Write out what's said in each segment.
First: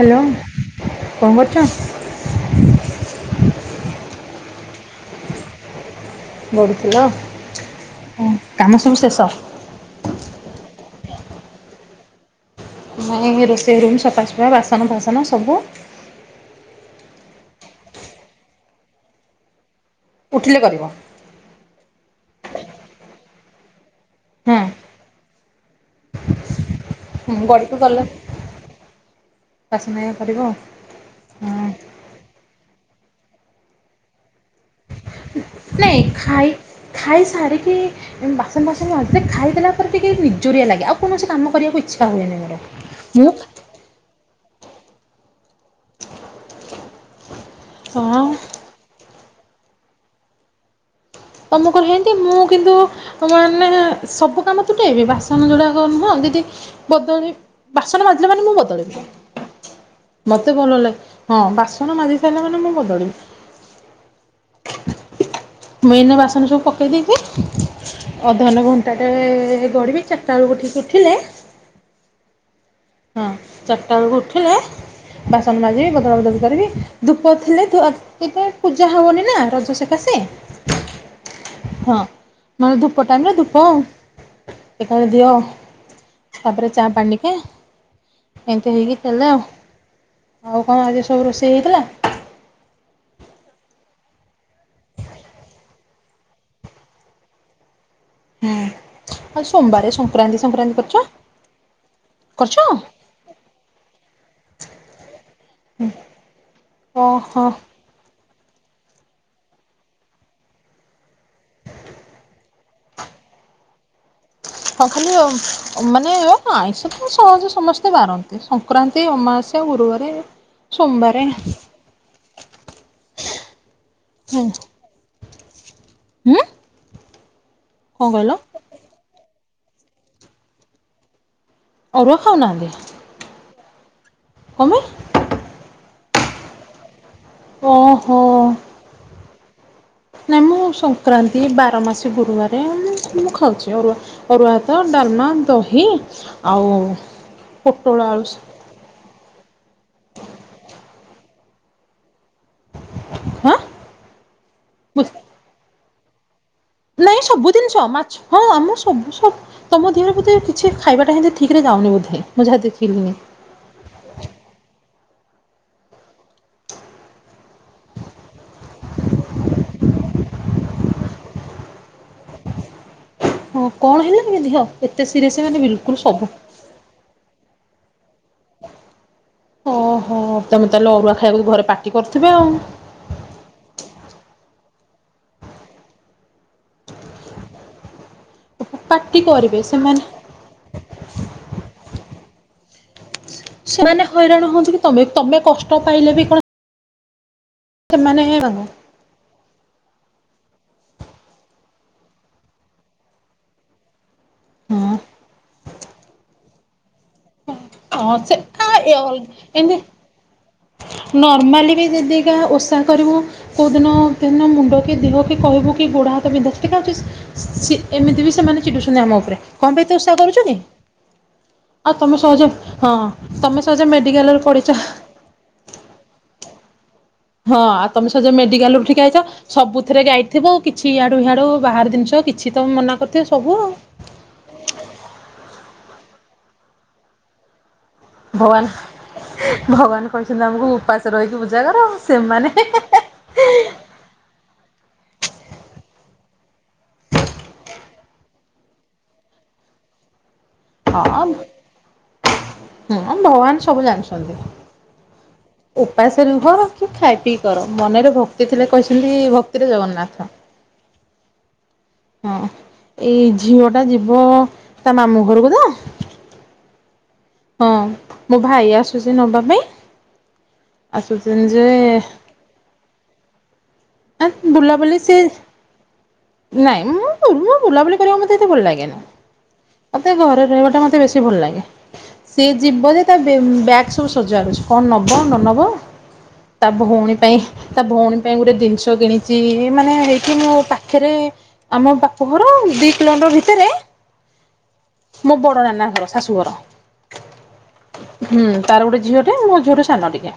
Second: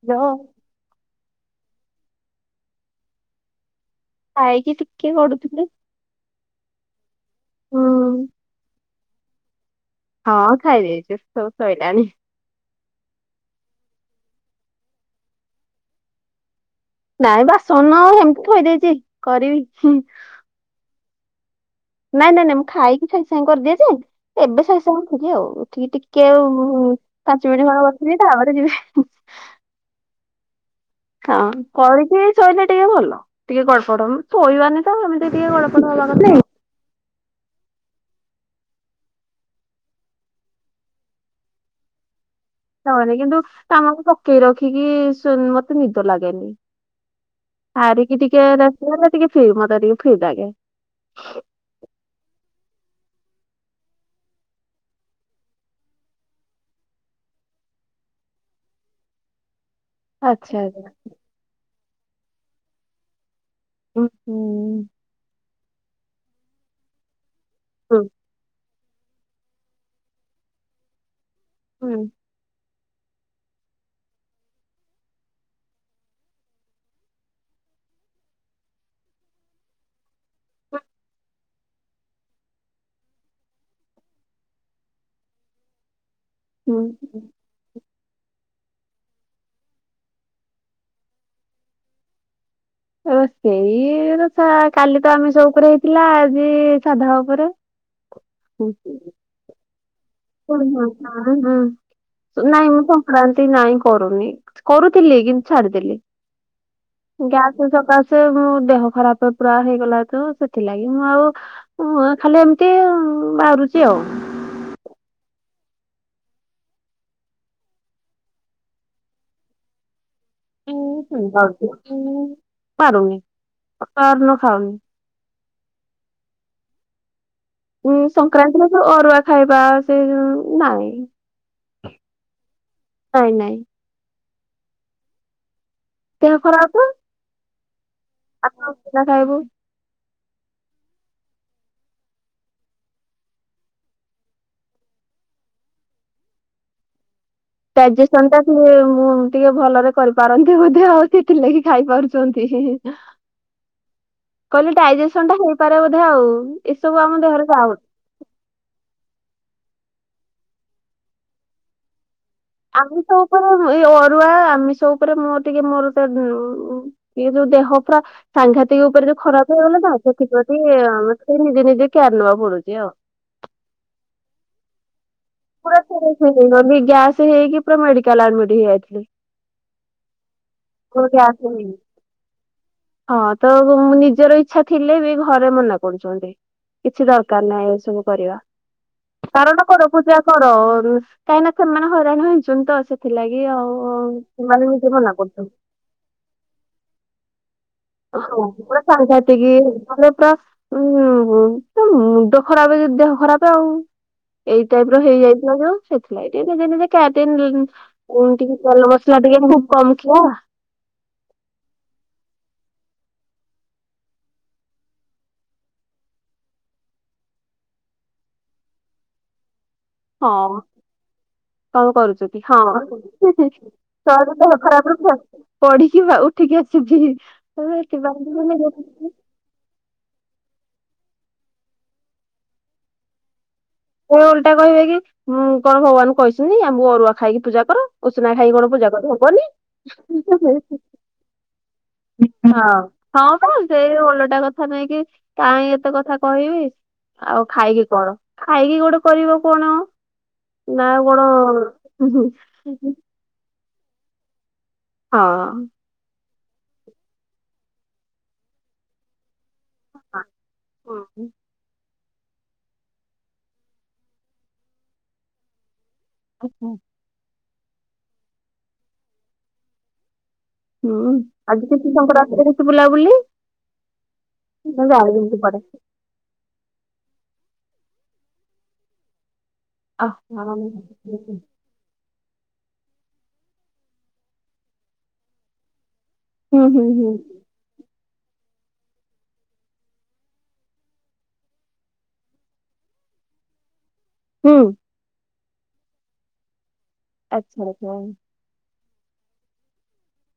Hello hello କଣ କରୁଛ? ଖାଇକି ଟିକେ ଗଡୁଥିଲି। ଗଡୁଥିଲ ହୁଁ। କାମ ସବୁ ଶେଷ? ହଁ ଖାଇ ଦେଇେଛୁ ସବୁ ସଇଲାଣି। ନାଇଁ ରୋଷେଇ ରୁମ୍ ସଫାସଫା ବାସନ ଫାସନ ସବୁ ନାଇଁ ବାସନ ହେମିତି ଥୋଇଦେଇଛି କରିବି ହୁଁ। ଉଠିଲେ କରିବ। ନାଇଁ ନାଇଁ ନାଇଁ ମୁଁ ଖାଇକି ଖାଇ ସାଙ୍ଗ ସାଙ୍ଗ କରିଦିଏ ଯେ ଏବେ [unintelligible] ହୁଁ ଚାହୁଁଥିଲି ଆଉ ଉଠିକି ଟିକେ ଆ ପାଞ୍ଚ ମିନିଟ ଗଡିକୁ ଖଳ ଗଲେ ବସିବି ତାପରେ ଯିବି। ବାସନ ହେରିକା କରିବ ହଁ କରିକି ଶୋଇଲେ ଟିକେ ଭଲ ଟିକେ ଗଡପଡ ହେବୁ। ଶୋଇବାନି ତ ଏମିତି ଟିକେ ଗଡପଡ ନାଇଁ ହେବା କଥା। ନାଇ ଖାଇ ଖାଇ ସାରିକି ବାସନ ବାସନ ମାଜି ଖାଇଦେଲା ପରେ ଟିକେ ନିଜୁରିଆ ଲାଗେ ଆଉ କୌଣସି କାମ କରିବାକୁ ଇଚ୍ଛା ହୁଏନି ମୋର। ଣନି ମୁଁ କିନ୍ତୁ ତମକୁ ପକେଇ ରଖିକି ସୁ ମତେ ନିଦ ଲାଗେନି। ସାରିକି ହଁ ଟିକେ ରଖିଦେଲେ ଟିକେ ଫ୍ରୀ ମତେ ଟିକେ ଫ୍ରି ଲାଗେ। ତମକୁ ହେନ୍ତି ମୁଁ କିନ୍ତୁ ତ ମାନେ ସବୁ କାମ ତୁଟେଇବି ବାସନ ଯୋଡ଼ାକ ନୁହଁ ଦିଦି ବଦଳି ବାସନ ମାଜିଲେ ମାନେ ମୁଁ ବଦଳିବି ଆଚ୍ଛା ମତେ ଭଲ ଆଚ୍ଛା ଲାଗେ ହଁ ବାସନ ମାଜି ସାରିଲା ମାନେ ମୁଁ ବଦଳିବି ଓ ହୋ ମୁଁ ଏଇନା ବାସନ ସବୁ ପକେଇ ଦେଇକି ହୁଁ ଅଧାନ ଘଣ୍ଟାଟେ ଗଡ଼ିବି ଚାରିଟା ବେଳକୁ ଉଠିଲେ ହୁଁ ହଁ ଚାରିଟା ବେଳକୁ ଉଠିଲେ ବାସନ ମାଜିବି ବଦଳା ବଦଳି କରିବି ଧୂପ ଥିଲେ ଏବେ ପୂଜା ହବନି ନା ରଜସକାସେ ହଁ ମାନେ ଧୂପ ଟାଇମରେ ଧୂପ ଏକା ବେଳେ ଦିଅ ସପରେ ଚା ହୁଁ ପାଣ୍ଡିକେ ଏମିତି ହେଇକି ଦେଲେ ଆଉ ଆଉ କଣ ଆଜି ସବୁ ରୋଷେଇ ହେଇଥିଲା? ରୋଷେଇ ତ କାଲି ତ ଆମିଷ ଉପରେ ହେଇଥିଲା ଆଜି ସାଧା ଉପରେ ହୁଁ ହ [unintelligible] ଆଉ ସୋମବାରେ ସଂକ୍ରାନ୍ତି। ସଂକ୍ରାନ୍ତି କରିଛ [unintelligible] ହୁଁ। କରିଛ ନାଇଁ ମୁଁ ସଂକ୍ରାନ୍ତି ନାଇଁ କରୁନି କରୁଥିଲି କିନ୍ତୁ ଛାଡିଦେଲି। ଓହୋ। ଗ୍ୟାସ ସକାଶେ ମୋ ଦେହ ଖରାପ ପୁରା ହେଇଗଲା ତ ସେଥିଲାଗି ମୁଁ ଆଉ। ଉଁ ଆଁ ଖାଲି ଏମିତି ଉଁ ବାହାରୁଚି ଆଉ। ହଁ ଖାଲି ଅ ଅ ମାନେ ଆଇଁଷ ତ ସହଜେ ସମସ୍ତେ ବାରନ୍ତି ସଂକ୍ରାନ୍ତି ଅମାବାସ ସ୍ୟା ଗୁରୁବାରେ। ସୋମବାରେ [unintelligible] ପାରୁନି ତାର ନ ହୁଁ ଖାଉନି। ହୁଁ। ଉଁ କଣ କହିଲ ସଂକ୍ରାନ୍ତିରେ ତ ଅରୁଆ ଖାଇବା ସେ ନାଇଁ। ଅରୁଆ ଖାଉନାହାନ୍ତି। ନାଇଁ ନାଇଁ। କଣ ପାଇଁ? ଦେହ ଖରାପ ହୁଏ। ଓହୋ। [unintelligible] ବିନା ଖାଇବୁ। ନାହିଁ ମୁଁ ସଂକ୍ରାନ୍ତି ବାର ମାସି ଗୁରୁବାରେ ମୁଁ ମୁଁ ଖାଉଛି ଅରୁଆ। ଅରୁଆ ଭାତ, ଡାଲମା, ଦହି ଆଉ। ପୋଟଳ ଆଳୁ ଡାଇଜେସନ ଟା। ସ- ଏ ମୁଁ ଟିକେ ଭଲରେ କରିପାରନ୍ତି ବୋଧେ ଆଉ ସେଥି ଲାଗି ଖାଇ ପାରୁଛନ୍ତି ହି ହି। ହାଁ କହିଲେ ବୁଝ- ଡାଇଜେସନ ଟା ହେଇପାରେ ବୋଧେ ଆଉ। ଏସବୁ ଆମ ନାଇଁ ଦେହରେ ସବୁ ଯାଉନି। ଜିନିଷ ମାଛ। ହଁ ଆମ ସବୁ ସବ ତମ ଦେହରେ ବୋଧେ କିଛି ଖାଇବାଟା ହେମିତି ଠିକରେ ଯାଉନି ବୋଧେ। ମୁଁ ଯାହା ଦେଖିଲିଣି ଆମିଷ ଉପରେ ହୁଁ ଏଇ ଅରୁଆ ଆମିସ ଉପରେ ମୋର ଟିକେ ମୋର ସ ଉଁ ଉଁ। ଇଏ ଯୋଉ ଦେହ ପୁରା। ସାଙ୍ଘାତିକ ଉପରେ ଯୋଉ ଖରାପ ହେଇଗଲା ତ ସେଥିପ୍ରତି ଆମେ ସେ ନିଜେ ନିଜେ କେୟାର ନବାକୁ ପଡୁଛି ଆଉ। ହଁ କଣ ହେଲା କି ଦିହ? ଏତେ ସିରିଏସ ମାନେ। ପୁରା ବିଲକୁଲ ସିରିଅସ ସବୁ ହେଇଯା [unintelligible] ବି ଗ୍ୟାସ ହେଇକି ପୁରା ମେଡିକାଲ ଆଡମିଟ ହେଇଯାଇଥିଲି। ଓହୋ ତମକୁ ତାହେଲେ ମୋର ଅରୁଆ ଗ୍ୟାସ ଖାଇବାକୁ ଘରେ ହେଇନି। ପାଟି କରୁଥିବେ ଆଉ। ହଁ ତ ବ ନିଜର ଇଚ୍ଛା ଥିଲେ ବି ଘରେ ମନା କରୁଛନ୍ତି। କିଛି ଦରକାର ନାହିଁ ଏ ସବୁ କରିବା। ପାଟି କରିବେ ପାଳନ କର ସେମାନେ ପୂଜା କର ଉଁ କାହିଁକି ନା ସେମାନେ ହଇରାଣ ହେଇଛନ୍ତି ତ ସେ ଥିଲାଗି ଆଉ ସେମାନେ ନିଜେ ମନା କରୁଛନ୍ତି। ଟ ପାଇଲେ ବି କଣ। ହଁ ପୁରା ସାଙ୍ଘାତିକି ମାନେ ପୁରା। ଉଁ ମୁଁ ମୋ ମୁଣ୍ଡ ଖରାପ [unintelligible] ଦେହ ଖରାପ ଆଉ। ଏଇ ଟାଇପର ହେଇଯାଇଥିଲା ଯୋଉ ସେଥିଲାଗି ଏ ନିଜେ ନିଜେ କ୍ୟାରଟେ [unintelligible] ହଁ ସେ ଏ ଟିକେ ତେଲ ମସଲା ଟିକେ ଖୁବ ଏମିତି କମ ଥିଲା। ନର୍ମାଲି ବି ଯଦି ଏଇଖା ଓଷା କରିବୁ। କଉଦିନ ଦିନ ମୁଣ୍ଡ କି ଦିହ କି କହିବୁ କି ଗୁଡ଼, ହାତ ବିନ୍ଧା ଛିଟିକା ହଉଛି। ସି ଏମିତି ବି ସେମାନେ ଚିଡ଼ୁଛନ୍ତି ଆମ ଉପରେ। କଣ ପାଇଁ ଏତେ ଓଷା କରୁଚୁ କି? ହଁ କଣ ଆଉ ତମେ କରୁଚୁ କି ସହଜେ ହଁ ହୁଁ ହୁଁ ତମେ ସହଜେ ସହଜ ମେଡିକାଲରେ ଦେହ ପଡିଛ ଖରାପରୁ [unintelligible] ପଡିକି ବା ଉଠିକି ଆସିଚି। ହଁ ଆଉ ତମେ ସହଜରେ ମେଡିକାଲ ରୁ ଉଠିକି ଆଇଛ। ସବୁଥିରେ ଗାଇଥିବ କିଛି ଇଆଡ଼ୁ ହିଆଡ଼ୁ ବାହାର ଜିନିଷ କିଛି ତ ମନା କରିଥିବେ ସବୁ ଆଉ। ପୁଣି ଓଲଟା କହିବେ କି ଉଁ କଣ ଭଗବାନ କହିଛନ୍ତି ଆମକୁ ଅରୁଆ ଖାଇକି ପୂଜା କର। ଉଶୁନା ଖାଇକି ଭଗବାନ କଣ ପୂଜା କରି ହବନି? ଭଗବାନ ହୁଁ ହୁଁ କହିଛନ୍ତି ହୁଁ ଆମକୁ ହୁଁ ଉପାସ ରହିକି ପୂଜା କର ସେମାନେ ହଁ। ହଁ ପା ସେଇ ଓଲଟା କଥା ନେଇକି କାହିଁ ଏତେ କଥା କହିବି। ଆଉ ଖାଇକି କର। ଖାଇକି ଗୋଟେ କରିବ କଣ ନା ହଁ କଣ। ଆ ଭଗବାନ ସବୁ ଜାଣିଛନ୍ତି। ହଁ। ଉପାସ ରୁହ କି ଖାଇ ପିଇ କର ମନରେ ଭକ୍ତି ଥିଲେ କହିଛନ୍ତି ଭକ୍ତିରେ ଜଗନ୍ନାଥ। ହଁ। ହଁ ଏଇ ଝିଅ ଟା ଯିବ ତା ମାମୁଁ ଘରକୁ ତ। ଓ ହୋ। ହଁ ମୋ ଭାଇ ଆସୁଛି ନବା ପାଇଁ। ହୁଁ ଆସୁଛନ୍ତି ଯେ ଆଜି କିଛି ତାଙ୍କ ରାସ୍ତ ଅଛି ବୁଲାବୁଲି। ବୁଲାବୁଲି ସେ ଯାଉଛନ୍ତି କୁଆଡ଼େ। ନାଇଁ ମୁଁ ତୁ ରୁ ବୁଲାବୁଲି କରିବାକୁ ମତେ ଏତେ ଭଲ ଲାଗେନି। ମୋତେ ଘରେ ରହିବାଟା ମୋତେ ବେଶୀ ଭଲ ଲାଗେ। ସେ ଯିବ ଯେ ତା ବ୍ୟାଗ୍ ସବୁ ସଜାରୁଛି କଣ ନବ ନ ନେବ। ହୁଁ ତା ହୁଁ ହୁଁ ଭଉଣୀ ପାଇ। ତା ଭଉଣୀ ପାଇଁ ଗୋଟେ ଜିନିଷ କିଣିଛି ମାନେ ହେଇଛି ମୋ ପାଖରେ। ଆମ ବାପ ଘର ଦିଇ କିଲୋମିଟର ଭିତରେ। ହୁଁ। ମୋ ବଡ଼ ନାନା ଘର ଶାଶୁଘର। ଆଚ୍ଛା ଆଛା। ହୁଁ ତାର ଗୋଟେ ଝିଅ ଟେ ମୋ ଝିଅ ଠୁ ସାନ ଟିକେ।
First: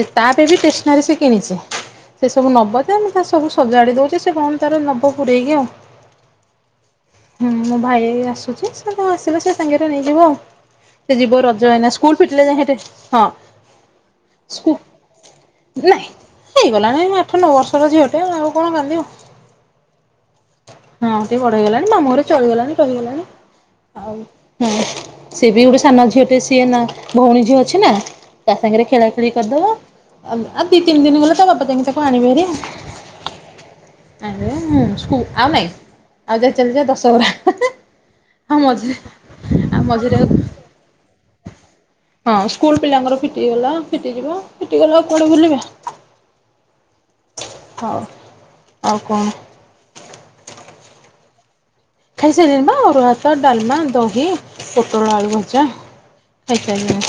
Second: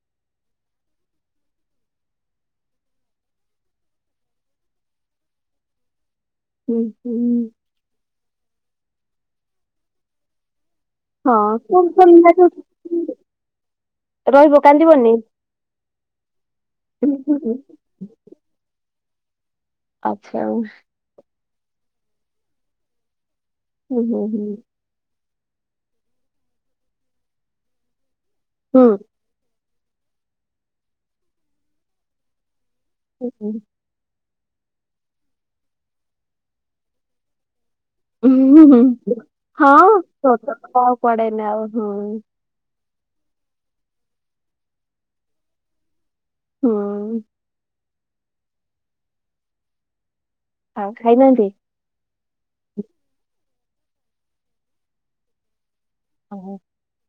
ଯେ ତାପାଇଁ ବି ଷ୍ଟେସନାରୀ ସେ କିଣିଛି। ସେ ସବୁ ନବ ଯେ ଆମେ ତା ସବୁ ସଜାଡି ଦଉଚି ସେ କଣ ତାର ନବ ପୁରେଇକି ଆଉ। ହୁଁ ମୋ ଭାଇ ଆସୁଛି ସେ ଆସିଲେ ସେ ସାଙ୍ଗରେ ନେଇଯିବ ଆଉ। ସେ ଯିବ ରଜ ହଁ ହେଇନା ସ୍କୁଲ ଫିଟିଲେ ଯା ସେଠ ହଁ। ରହିବ କାନ୍ଦିବନି? ନାଇଁ ହେଇଗଲାଣି ଆଠ ନଅ ବର୍ଷର ଝିଅଟେ ଆ ଆଉ କଣ କାନ୍ଦିବ। ଆଚ୍ଛା। ହଁ ଟିକେ ବଡ ହେଇଗଲାଣି ମାମୁଁ ଘରେ ଚଳିଗଲାଣି ରହିଗଲାଣି। ହୁଁ ହୁଁ ହୁଁ ସିଏ ବି ଗୋଟେ ସାନ ଝିଅ ଟେ ସିଏ ନା ଭଉଣୀ ଝିଅ ଅଛି ନା ତା ସାଙ୍ଗରେ ହୁଁ ଖେଳା। କରିଦବା ଆଉ ଦି ତିନି ଦିନ ଗଲାପରେ ତା ବାପା ତାଙ୍କ ତାକୁ ଆଣିବେରେ। ହୁଁ ହୁଁ। ଆଜ୍ଞାଁ ସ୍କୁଲ ଆଉ ନାଇଁ ଆଉ ଯାଇ ଚାଲି ଦଶହରା। ଆଉ ହୁଁ ହୁଁ ମଝିରେ ଆଉ ମଝିରେ ହଁଟ ଆଉ କଡେନି ଆଉ ହୁଁ। ହଁ ସ୍କୁଲ ପିଲାଙ୍କର ଫିଟିଗଲା ଫିଟି ଯିବ ଫିଟିଗଲା ଆଉ କୁଆଡେ ବୁଲିବେ। ହଁ। ହଉ ଆଉ କଣ? ଆଉ ଖାଇନାହାନ୍ତି। ଖାଇସାଇଲେନି ତ ଅରୁଆ ଭାତ ଡାଲମା ଦହି ପୋଟଳ ଆଳୁ ଭଜା। ଖାଇଶାଇଲେନି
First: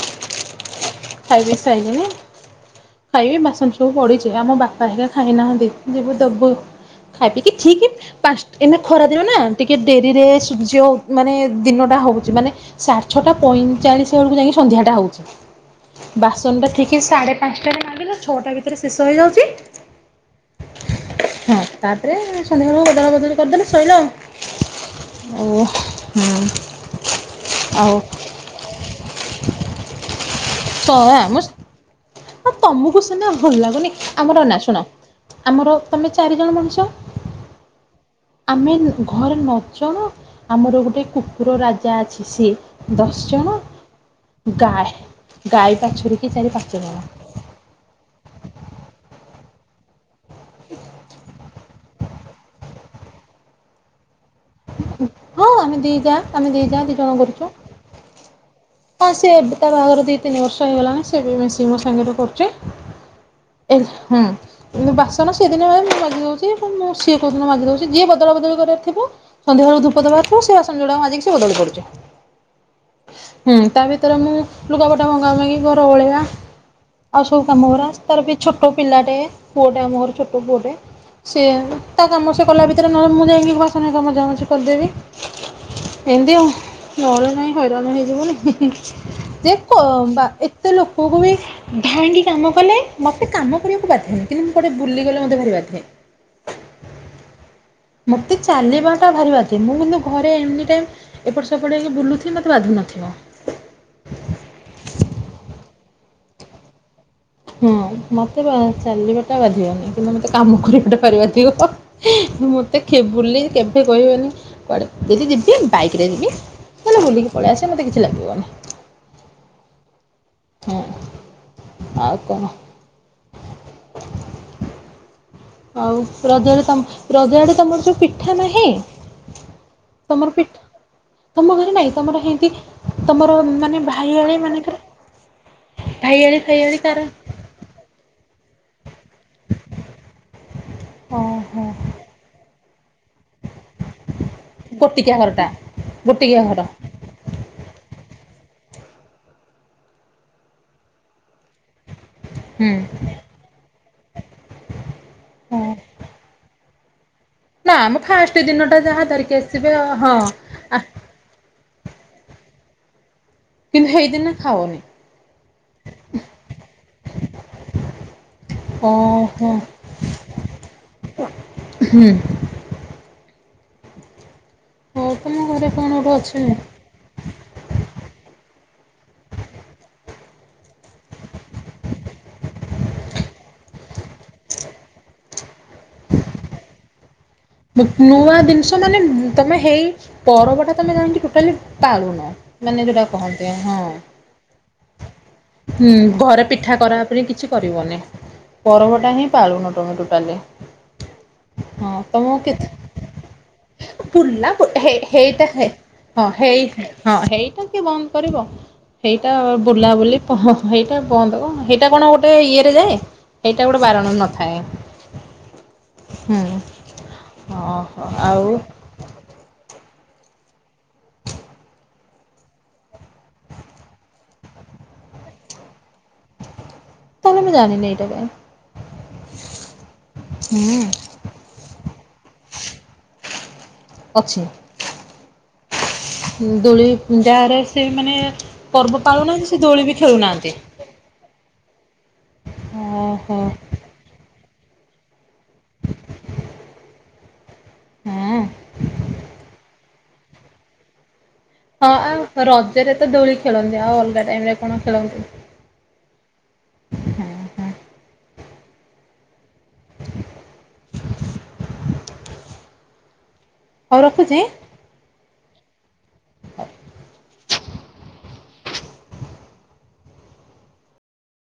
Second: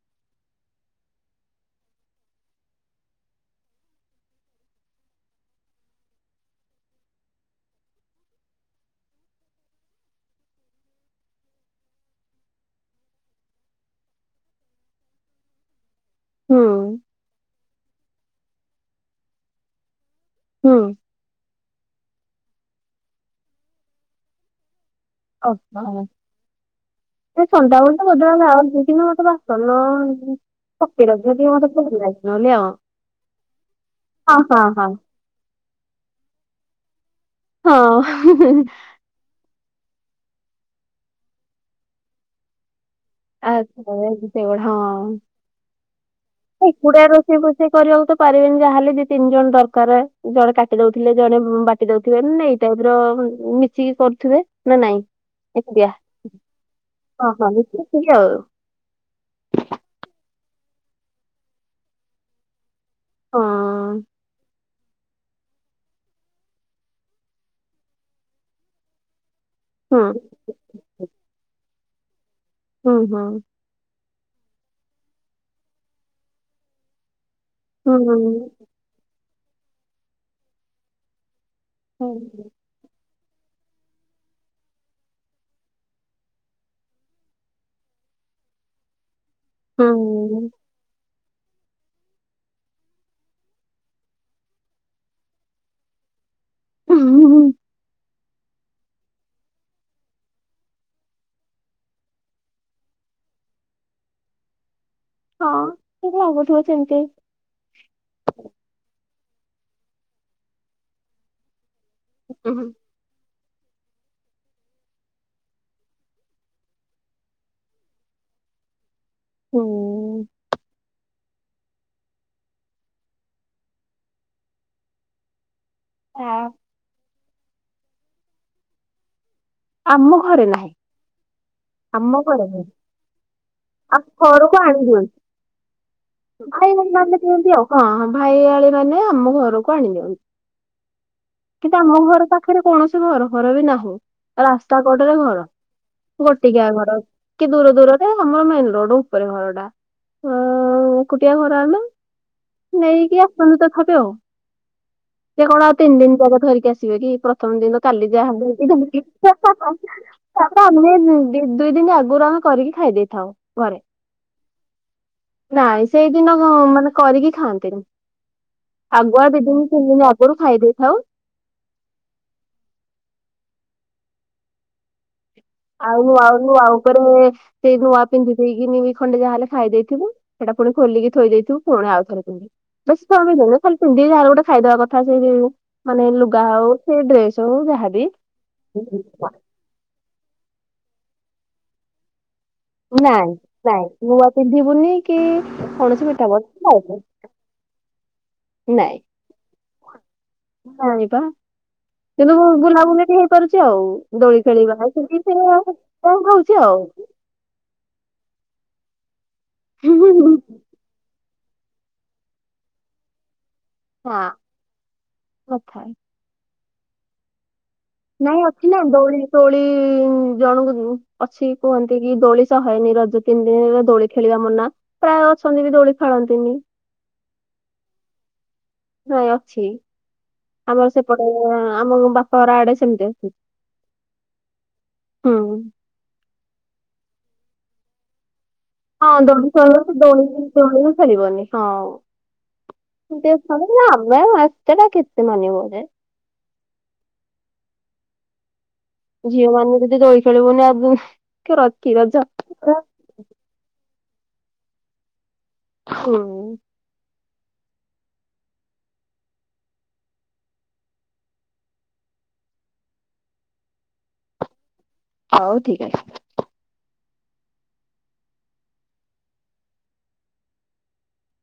ଖାଇ ପିଇ ସାଇଲିନି। ଖାଇବି ବାସନ ସବୁ ପଡ଼ିୁଛି ଆମ ବାପା ହେକା ଖାଇନାହାଁନ୍ତି ଯିବୁ ଦେବୁ ଖାଇ ପିକି ଠିକ୍ ପାଞ୍ଚଟା ଏଇନା ଖରା ଦିନ ନା ଟିକେ ଡେରିରେ ସୂର୍ଯ୍ୟ ମାନେ ଦିନଟା ହଉଛି ମାନେ ସଠେ ଛଅଟା ପଇଁଚାଳିଶ ବେଳକୁ ଯାଇକି ସନ୍ଧ୍ୟାଟା ହଉଛି। ବାସନ ଟା ହୁଁ ଠିକ ସାଢେ ପାଞ୍ଚଟାରେ ମାଜିଲେ ଛଅଟା ଭିତରେ ଶେଷ ହେଇଯାଉଛି। ହୁଁ ହଁ ତାପରେ ସନ୍ଧ୍ୟାବେଳକୁ ବଦଲା ବଦଳି କରିଦେଲେ ଶଇଲା ଆଉ। ଓ ହୋ ଆଉ ନାଇ ସନ୍ଧ୍ୟା ବେଳୁକୁ ହଁ ତ ବଦଳା ଲାଉଛି କିନ୍ତୁ ମତେ ବାସନ ପକେଇ ଆଉ ରଖିବା ଆମ ଟିକେ ମତେ ଖୁସି ଲାଗେ। ନହେଲେ ହଁ ଆଉ। ତମକୁ ସିନା ଭଲ ଲାଗୁନି ହଁ ଆମର ନା ହଁ ଶୁଣ ହଁ ଆମର ତମେ ଚାରିଜଣ ମଣିଷ। ହଁ ଆମେ ଘରେ ନ ଜଣ ଆମର ଗୋଟେ କୁକୁର ରାଜା ଅଛି ସିଏ ଦଶ ଦଶ ଜଣ ଆଚ୍ଛା ସେଗୁଡା ଗାଈ ହଁ। ଗାଈ ବାଛୁରୀ କି ଚାରି ପାଞ୍ଚ ଜଣ। ଏକୁଟିଆ ରୋଷେଇ ଫୋସେଇ କରିବାକୁ ତ ପାରିବେନି ଯାହାେଲେ ଦି ତିନି ଜଣ ଦରକାର ଜଣେ କାଟି ଦଉଥିଲେ ଜଣେ ବାଟି ଦଉଥି ବେ ଏଇ ଟାଇପର ମିଶିକି କରୁଥିବେ। ନା ନାଇଁ ହଁ ଆମେ ଏକୁଟିଆ ଦି ଯା ଆମେ ଦି ଯା ଦି ଜଣ ହ କରୁଛୁ। ହଁ ମିଶି ମିଶିକି ଆଉ। ହଁ ସେ ତା ବାହାଘର ଦି ତିନି ବର୍ଷ ହେଇଗଲାଣି ସେବି ମିଶିକି ମୋ ସାଙ୍ଗରେ କରୁଚି। ହଁ ଏ ହୁଁ ବାସ୍ ସେ ଦିନେ ମୁଁ ମାଜି ଦଉଛି ମୁଁ ସିଏ କୋଉ ଦିନ ମାଜି ଦଉଛି ଯିଏ ବଦଳା ବଦଳି କରିବାର ଥିବ ସନ୍ଧ୍ୟାବେଳ ଧୂପ ଦବାର ହୁଁ ଥିବ ସିଏ ବାସନ ଯୋଡାକ ମାଜିକି ସେ ବଦଳି ପଡୁଛି ହୁଁ ତା ଭିତରେ ସେଥିରେ ମୁ ଲୁଗାପଟା ଭଙ୍ଗାଭଙ୍ଗି ଘର ଓଳେଇବା ଆଉ ସବୁ କାମ ଗୁରା ହୁଁ ତାର ବି ହୁଁ। ଛୋଟ ପିଲାଟେ ପୁଅଟେ ଆମ ଘର ଛୋଟ ପୁଅଟେ ସିଏ ତା କାମ ସେ କଲା ଭିତ ସେରେ ନହେଲେ ମୁଁ ଯାଇକି ବାସନା ଘରିକା ମଜାମଜି କରିଦେବି। ଏମତି ଆଉ ନହଲେ ନାହିଁ ହଇରାଣ ହେଇଯିବୁନି ହେଁ ହେଁ ଯେ। ହୁଁ ବା ହୁଁ ଏତେ ଲୋକଙ୍କୁ ବି ଧାଇକି କାମ କଲେ। ମତେ କାମ କରିବାକୁ ବାଧେ ନି କିନ୍ତୁ ମୁଁ କୁଆଡେ ବୁଲିଗଲେ ମୋତେ ଭାରି ବାଧେ। ହୁଁ ହୁଁ। ମୋତେ ଚାଲିବାଟା ଭାରି ବାଧେ ମୁଁ କିନ୍ତୁ ଘରେ ଏନିଟାଇମ୍ ଏପଟେ ସେପଟ ହେଇକି ବୁଲୁଥିବି ମତେ ବାଧୁ ନଥିବ। ହଁ ସେ ଲାଗୁଥିବ ସେମତି। ହୁଁ ମତେ ଚାଲିବାଟା ବାଧିବନି କିନ୍ତୁ ମତେ କାମ କରିବାଟା ଭାରି ବାଧିବ। ମଁତେ ବୁଲି କେବେ କହିବନି କୁଆଡେ ଯଦି ଯିବି ବାଇକରେ ଯିବି। ତାହଲେ ବୁଲିକି ପଲେଇ ଆସିବା ମତେକିଛି ଲାଗିବନି। ହୁଁ। ହୁଁ ଆଉ କଣ? ଆଉ ଆ ରଜରେ ତମେ ରଜ ଆଡେ ତମର ସବୁ ପିଠା ନାହିଁ। ଆମ ତମର ଘରେ ପିଠା ନାହିଁ। ତମ ଘରେ ନାଇଁ ଆମ ତମର ଘରେ ସେମତି ନାହିଁ। ତମର ମାନେ ଆଉ ଭାଇ ଆଳି ଘରକୁ ମାନେଙ୍କର ଆଣିଦିଅ ଭାଇଆଲି ଭାଇ ଫାଇଆଲି କାହା ମାନେ କେମିତି ଆଉ ହଁ ହଁ ଭାଇଆଳିମାନେ ଆମ ଘରକୁ ଆଣି ଦିଅନ୍ତି। ଓହୋ କିନ୍ତୁ ଆମ ଘର ପାଖରେ କୌଣସି ଘର ଫର ବି ନାହିଁ। ରାସ୍ତା କଡରେ ଗୋଟିକିଆ ଘର ଘରଟା ଗୋଟିକିଆ ଘର। କି ଦୂର ଦୂରରେ ଆମର ମେନ ରୋଡ ଉପରେ ଘର ଟା ଏକୁଟିଆ ଘର ଆମେ ନେଇକି ପର୍ଯନ୍ତ ତଥାବି ଆଉ ସେ କଣ ଆଉ ହୁଁ। ତିନି ଦିନ ଜାଗ ଧରିକି ଆସିବେ କି ପ୍ର ପ୍ରଥମ ନା ଦିନ ମ କାଲି ଯାହା ଫାଷ୍ଟ ଦେଇକି ଦିନଟା ଯାହା ହେଁ ଧରିକି ଆସିବେ ହେଁ ହଁ ତାପରେ ଆ ଆମେ ହୁଁ ଦୁଇ ଦିନ ଆଗରୁ ଆମେ କରିକି ଖାଇ ଦେଇଥାଉ। ଘରେ କିନ୍ତୁ ହେଇଦିନ ଖାଉନି। ନାଇଁ ସେଇଦିନ ମାନେ କରିକି ଖାଆନ୍ତିନି। ଆଗୁଆ ଦି ଓହୋ ଦିନ ତିନି ଦିନ ଆଗରୁ ଖାଇ ଦେଇଥାଉ। ହୁଁ। ହଉ ତୁମ ଘରେ କଣ ଆଉ ନୁଆ ନୂଆ ଗୋଟେ ନୂଆ ଅଛି ଆଉ ଉପରେ ସେଇ ନୂଆ ପିନ୍ଧି ଦେଇକି ଖଣ୍ଡେ ଯାହାହଲେ ଖାଇ ଦେଇଥିବୁ। ସେଇଟା ପୁଣି ଖୋଲିକି ଥୋଇ ଦେଇଥିବୁ ପୁଣି ଆଉଥରେ ପିନ୍ଧିବୁ। ବେଶୀ କମ ବିଉନ ଖାଲି ପିନ୍ଧି ଯାହାର ଗୋଟେ ଖାଇଦବା କଥା ସେଇ ମାନେ ଲୁଗା ହଉ କି ଡ୍ରେସ ହୋଉ। ନୂଆ ଜିନିଷ ମାନେ ତମେ ହେଇ ପରବଟା ତମେ ଜାଣିି ଟୋଟାଲି ପାଲୁନ। ମାନେ ଯୋଉଟା ନାଇଁ କହନ୍ତି ହଁ ନାଇଁ ନୂଆ ପିନ୍ଧିବୁନି କି ହୁଁ କୌଣସି ମିଠା ଘରେ ବନା ପିଠା କରା ଖାଇବୁନି ପାଇଁ କିଛି- କରିବନି ନାଇଁ ପରବଟା ହିଁ ପାଳୁନ ତମେ ଟୋଟାଲି ନାଇଁ ପା ହଁ। ତମ କିନ୍ତୁ ମୁଁ କି ବୁଲାବୁଲି ଟିକେ ହେଇପାରୁଛି ଆଉ ଦୋଳି ଫୁଲା ଖେଳିବା ସେତିକି ହେଇଟା ହେ ହଁ ହଉଛି ହେଇ ଆଉ ହେ। ହଁ ହେଇଟା କିଏ ବନ୍ଦ କରିବ ସେଇଟା ବୁଲାବୁଲି ହଁ ସେଇଟା ବନ୍ଦ କଣ ହେଇଟ ସେଇଟା କଣ ଗୋଟେ ଇଏରେ ଯାଏ ସେଇଟା ଗୋଟେ ବାରଣ ନଥାଏ। କଥା ହୁଁ ହ ନାଇଁ ଅଛି ନା। ଦୋଳି ଦୋଳି ଜଣକ ଅଛି କୁହନ୍ତି କି ଦୋଳି ସହେନି ରଜ ତିନି ଦିନ ଦୋଳି ଖେଳିବା ମନା। ପ୍ରାୟ ଅଛନ୍ତି ବି ଦୋଳି ଖେଳନ୍ତିନି। ତାହେଲେ ଯାଣିନି ଏଟା କାଇଁ। ନାଇଁ ଅଛି। ହୁଁ ଆମର ସେପଟେ ଆମ ବାପା ଘର ଆଡେ ସେମିତି ଅଛି। ଅଛି। ହୁଁ। ଦୋଳି ଯାରେ ସେ ମାନେ ପର୍ବ ହଁ ପାଳୁନାହାନ୍ତି ଦୋଳି ସେ ବି [inaudible] ଦୋଳି ଖେଳୁନାହାନ୍ତି। ଦୋଳି ଖେଳିବନି ହଁ। ମୁଁ ଟିକେ ଓହୋ ଖେଳେ। ଆମେ ଏତେଟା କେତେ ମାନିବ ଯେ। ହୁଁ। ଝିଅମାନେ ଯଦି ଦୋଳି ଖେଳିବୁନି ଆ ହଁ କି ଆଉ ରଜ। ରଜରେ ତ ଦୋଳି ଖେଳନ୍ତି ଆଉ ଅଲଗା ଟାଇମରେ କଣ ଖେଳନ୍ତି? ହଉ ହଁ ହଁ [inaudible] ହଉ ରଖୁଛି। ହଉ ଠିକ୍ ଅଛି। [inaudible]